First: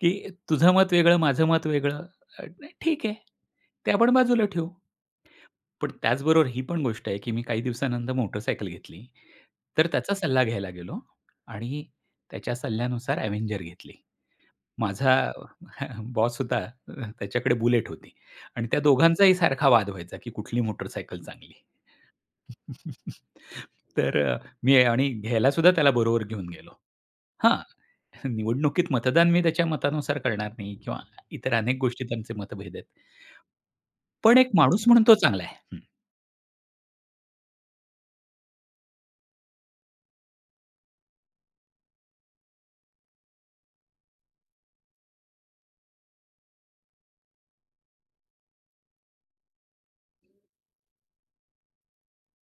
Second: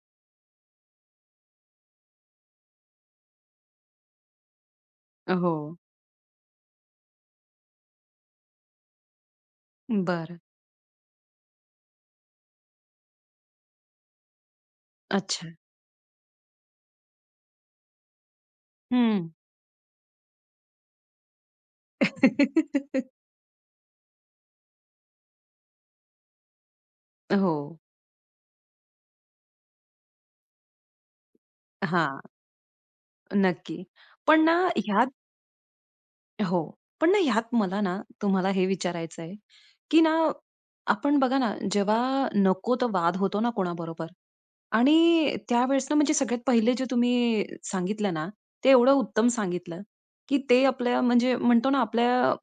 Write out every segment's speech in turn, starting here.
की तुझं मत वेगळं, माझं मत वेगळं अ, नाही, ठीक आहे. ते पण बाजूला ठेवू. अहो. पण त्याचबरोबर ही पण गोष्ट आहे, की मी काही दिवसानंतर मोटरसायकल घेतली. तर त्याचा बरं. सल्ला घ्यायला गेलो आणि त्याच्या सल्ल्यानुसार अव्हेंजर घेतली. माझा अच्छा. बॉस होता, अ, त्याच्याकडे बुलेट होती आणि त्या हं. दोघांचाही सारखा वाद व्हायचा, की कुठली मोटारसायकल चांगली. तर मी आणि घ्यायला सुद्धा त्याला बरोबर घेऊन गेलो. हां, हो. निवडणुकीत मतदान मी त्याच्या मतानुसार करणार नाही किंवा इतर अनेक गोष्टी हां, त्यांचे मतभेद आहेत. नक्की. पण पण एक ना माणूस म्हणून ह्यात तो चांगला आहे. हं. हो, पण ना हयात मला ना तुम्हाला हे विचारायचंय, की ना आपण बघा ना, जेव्हा नको तो वाद होतो ना कोणाबरोबर आणि त्यावेळेस ना म्हणजे सगळ्यात पहिले जे तुम्ही सांगितलं ना ते एवढं उत्तम सांगितलं, की ते आपल्या, म्हणजे म्हणतो ना आपल्या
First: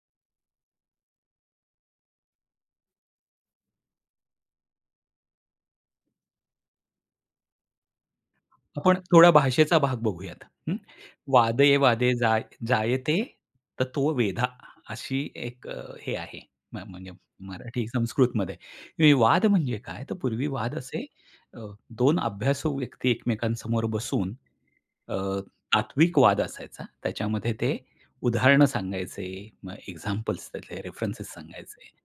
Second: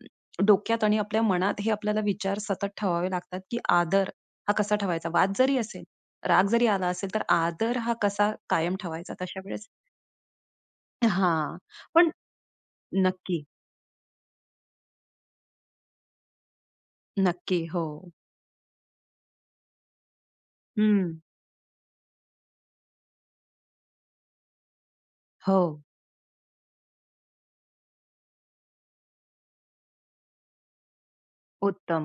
डोक्यात आणि आपल्या मनात हे आपल्याला विचार सतत ठेवावे लागतात, की आदर हा कसा ठेवायचा? वाद जरी असेल, राग जरी आला असेल तर आदर हा कसा कायम आपण ठेवायचा थोडा तशा वेळेस? भाषेचा भाग बघूयात, हं. हां. वादे, पण वादे जाय जायते नक्की. तत्व वेधा, अशी 1 हे आहे, म्ह म्हणजे नक्की, मराठी हो. संस्कृतमध्ये. हे वाद म्हणजे काय? तर पूर्वी वाद असे हं. अ, 2 अभ्यासू व्यक्ती एकमेकांसमोर बसून अ, हो. आत्विक वाद असायचा. त्याच्यामध्ये ते उदाहरणं सांगायचे, मग एक्झाम्पल्स त्यातले रेफरन्स सांगायचे उत्तम.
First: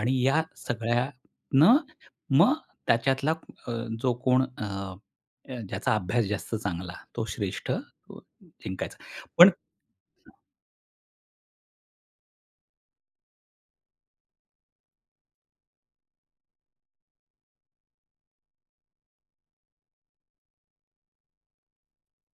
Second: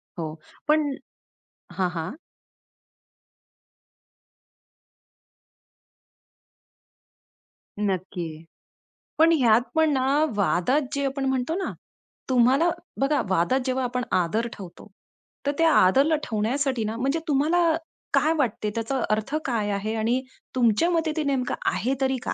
आणि हो, या पण सगळ्या न हां, हां. मग त्याच्यातला अ, जो कोण अ, ज्याचा अभ्यास जास्त चांगला तो श्रेष्ठ, नक्की. जिंकायचा. पण पण ह्यात पण ना वादात जे आपण म्हणतो ना, तुम्हाला बघा वादात जेव्हा आपण आदर ठेवतो तर त्या आदरला ठेवण्यासाठी ना, म्हणजे तुम्हाला काय वाटते? त्याचा अर्थ काय आहे? आणि तुमच्या मते ते नेमकं आहे तरी काय?